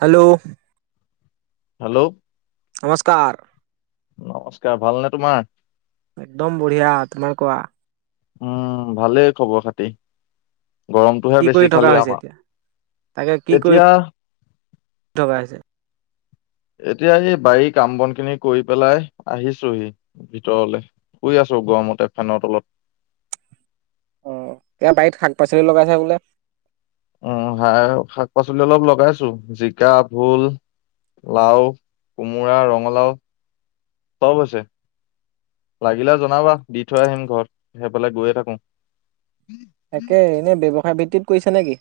Hello. Hello. নমস্কাৰ। নমস্কাৰ ভালনে তোমাৰ একদম বঢ়িয়া, তোমাৰ কোৱা। উম ভালেই খবৰ-খাতি। কি কৰি থকা হৈছে এতিয়া? তাকে কি এতিয়া কৰি থকা হৈছে? এতিয়া এই বাৰীৰ কাম-বনখিনি কৰি পেলাই আহিছোহি ভিতৰলে, শুই আছোঁ গৰমতে ফেনৰ তলত। অ' এয়া বাৰীত শাক-পাচলি লগাইছা বোলে। উম শাক-পাচলি অলপ লগাইছো। জিকা, ভোল, লাও, কোমোৰা, ৰঙালাও, চব হৈছে। লাগিলে জনাবা, দি থৈ আহিম ঘৰত, সেইফালে গৈয়ে থাকো। তাকে এনে ব্যৱসায় ভিত্তিত কৈছা নেকি?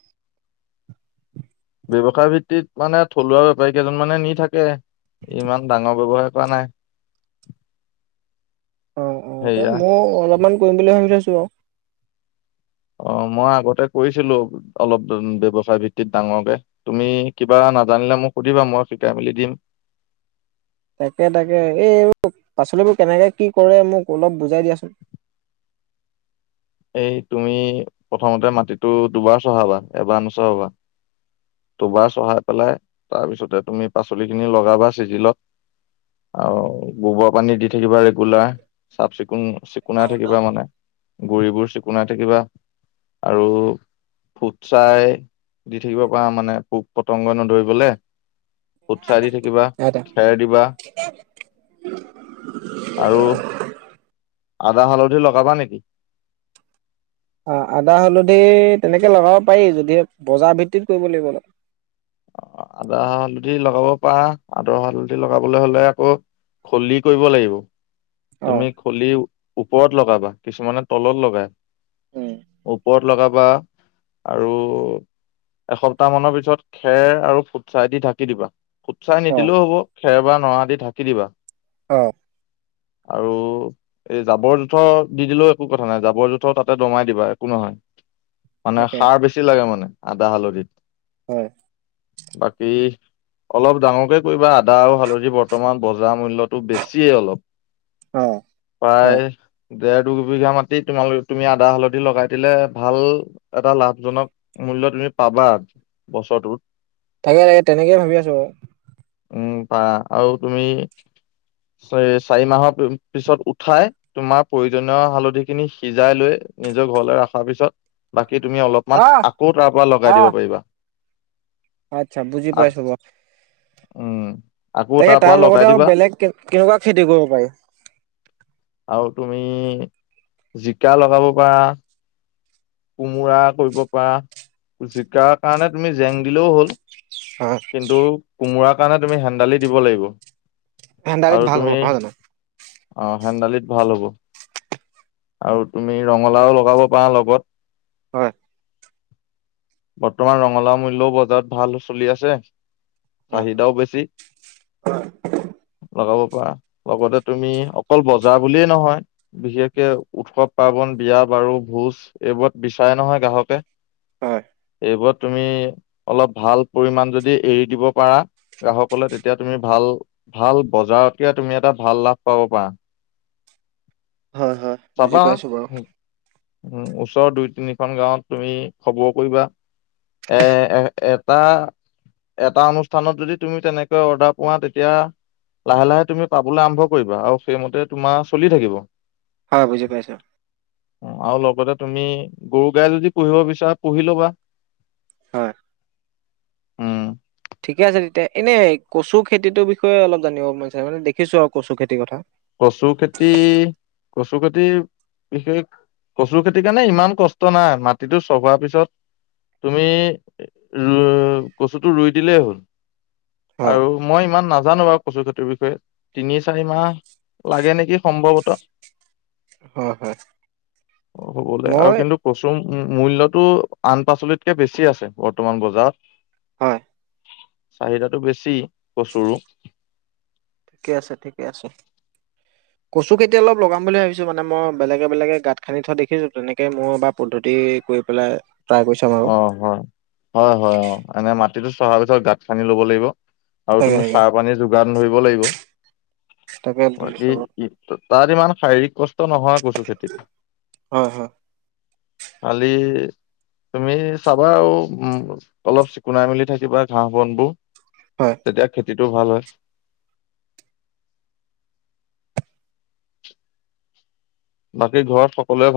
ব্যৱসায় ভিত্তিত মানে থলুৱা বেপাৰী কেইজনমানে নি থাকে। ইমান ডাঙৰ ব্যৱসায় কৰা নাই। অ' অ' সেয়া এতিয়া মও অলপমান কৰিম বুলি ভাবি থৈছোঁ। [unintelligible] অ' মই আগতে কৰিছিলোঁ, অলপ ব্যযৱসায় ভিত্তিত ডাঙৰকে। তুমি কিবা নাজানিলে মোক সুধিবা মই শিকাই মেলি দিম। তাকে তাকে, এইবোৰ পাচলিবোৰ কেনেকে কি কৰে মোক অলপ বুজাই দিয়াচোন। এই তুমি প্ৰথমতে মাটিটো দুবাৰ চহাবা, এবাৰ নচহাবা। দুবাৰ চহাই পেলাই তাৰপিছতে তুমি পাচলিখিনি লগাবা চিজিলত, আৰু গোবৰপানী দি থাকিবা ৰেগুলাৰ চাফ-চিকুণ। চিকুণাই থাকিবা মানে। গুৰিবোৰ চিকণাই থাকিবা আৰু ফুটচাই। দি থাকিব পাৰা মানে পোক পতংগ নধৰে। বোলে। ফুটচায় দি থাকিবা আদা খেৰ দিবা আৰু। আদা হালধি লগাবা নেকি। অ' আদা হালধি, তেনেকে লগাব পাৰি যদিহে বজাৰ ভিত্তিত কৰিব লাগিব। আদা হালধি লগাব পাৰা, আদাৰ হালধি লগাবলৈ হলে আকৌ খুলি কৰিব লাগিব। অ তুমি খুলি। ওপৰত লগাবা, কিছুমানে তলত লগাই। উম ওপৰত লগাবা আৰু এসপ্তাহ মানৰ পিছত। খেৰ আৰু ফুটচাই দি ঢাকি দিবা। ফুটচাই অ নিদিলেও হব, খেৰ বা নৰা দি থাকে। দিবা অ' আৰু এই জাবৰ জোথৰ দি দিলেও একো কথা নাই, জাবৰ জোঁথৰ তাতে দমাই দিবা একো নহয়। মানে তাকে সাৰ বেছি লাগে মানে। আদা হালধিত। হয়। বাকী--অলপ ডাঙৰকে কৰিবা, আদা আৰু হালধি বৰ্তমান বজাৰ মূল্যটো বেছিয়ে অলপ। অ হয় পায়। দেৰ দুবিঘা মাটি তোমালোকে তুমি আদা হালধি লগাই দিলে ভাল এটা লাভজনক মূল্য তুমি পাবা। চল [unintelligible] তাকে তেনেকেই ভাবি আছো বাৰু। উম পাৰা, আৰু তুমি চাৰি মাহৰ পিছত উঠাই তোমাৰ প্ৰয়োজনীয় হালধি খিনি সিজাই লৈ নিজৰ ঘৰলৈ ৰখাৰ পিছত। তুমি অ অলপমান আকৌ তাৰ পৰা লগাই অ দিব পাৰিবা। আচ্ছা বুজি আক পাইছো বাৰু। উম। আকৌ তাকে পৰা তাৰ লগাই লগতে আৰু দিবা বেলেগ কেনেকুৱা খেতি কৰিব পাৰি? আৰু তুমি জিকা লগাব পাৰা, কোমোৰা কৰিব পাৰা, জিকাৰ কাৰণে তুমি জেং দিলেও হ'ল। অহ। মোৰাৰ কাৰণে তুমি হেন্দালি দিব লাগিব। হেন্দালি আৰু ভাল তুমি হ'ব-ভাল হ'ব। অ হেন্দালিত ভাল হ'ব, আৰু তুমি ৰঙালাও লগাব পাৰা লগত। [unintelligible] বৰ্তমান ৰঙালাও মূল্যয়ও বজাৰত ভাল চলি আছে। হয় চাহিদাও বেছি, লগাব লগতে তুমি অকল বজাৰ বুলিয়েই নহয়, বিশেষকে উৎসৱ পাৰ্বন বিয়া বাৰু ভোজ এইবোৰত বিচাৰে নহয় গ্ৰাহকে। হয়। তুমি অলপ ভাল পৰিমাণ যদি এৰি দিব পাৰা, গ্ৰাহকলে তেতিয়া তুমি ভাল-ভাল বজাৰতকে তুমি এটা ভাল লাভ পাব পাৰা। হয়-হয় বুজি পাইছো বাৰু। উ ওচৰৰ দুই তিনিখন গাঁৱত তুমি খবৰ কৰিবা এ-এ এটা-এটা অনুষ্ঠ স্থানত যদি তুমি তেনেকৈ অৰ্ডাৰ পোৱা তেতিয়া লাহে-লাহে তুমি পাবলৈ আৰম্ভ কৰিবা, আৰু সেইমতে তোমাৰ চলি থাকিব। হয় বুজি পাইছো। উম আৰু লগতে তুমি গৰু গাই যদি পুহিব বিচাৰা পুহি লবা। হয় ৷ উম ঠিকে আছে তেতিয়া এনেই কচু খেতিটো বিষয়ে অলপ জানিব মন আছে মানে দেখিছো আৰু কচু খেতিৰ কথা ৷ কচু খেতি কচু খেতিৰ বিশেষ কচু খেতি কাৰণে ইমান কষ্ট নাই মাটিটো চহোৱাৰ পিছত তুমি ৰু ইই কচুটো ৰুই দিলেই হ'ল হয় আৰু মই ইমান নাজানো বা কচু খেতিৰ বিষয়ে তিনি চাৰি মাহ লাগে নেকি সম্ভৱতঃ হয় হয়। অ হ'বলৈ আৰু মই কিন্তু কচুম উম মূল্যটো আন পাচলিতকে বেছি আছে বৰ্তমান বজাৰত হয় চাহিদাটো বেছি কচুৰো ৷ ঠিকে আছে ঠিকে আছে, কচু খেতি অলপ লগাম বুলি ভাবিছো মানে মই বেলেগে বেলেগে গাঁত খান্দি থোৱা দেখিছো তেনেকে মই এবা পদ্ধতি কৰি পেলাই ট্ৰাই কৰি চাম আৰু। অ হয়-হয়-হয় অ এনে মাত তিটো চহা পিছত গাত খান্দি ল'ব লাগিব ৷ আৰু তাকে তুমি তাকে চাহ পানীৰ যোগ গান ধৰিব লাগিব৷ তাকে বাকী বুজিছো বাৰু। ইটো তাত ইমান শাৰীৰিক কচ টো নহয় কচু খেতিত ৷ হয় হয় কালি তুমি চাবা আৰু উম অলপ চিকুনাই মেলি থাকিবা ঘাঁহ বন হয় বোৰ৷ তেতিয়া খেতিত টো ভাল হয় ৷ বাকী ঘৰত সকলোৱে ভাল?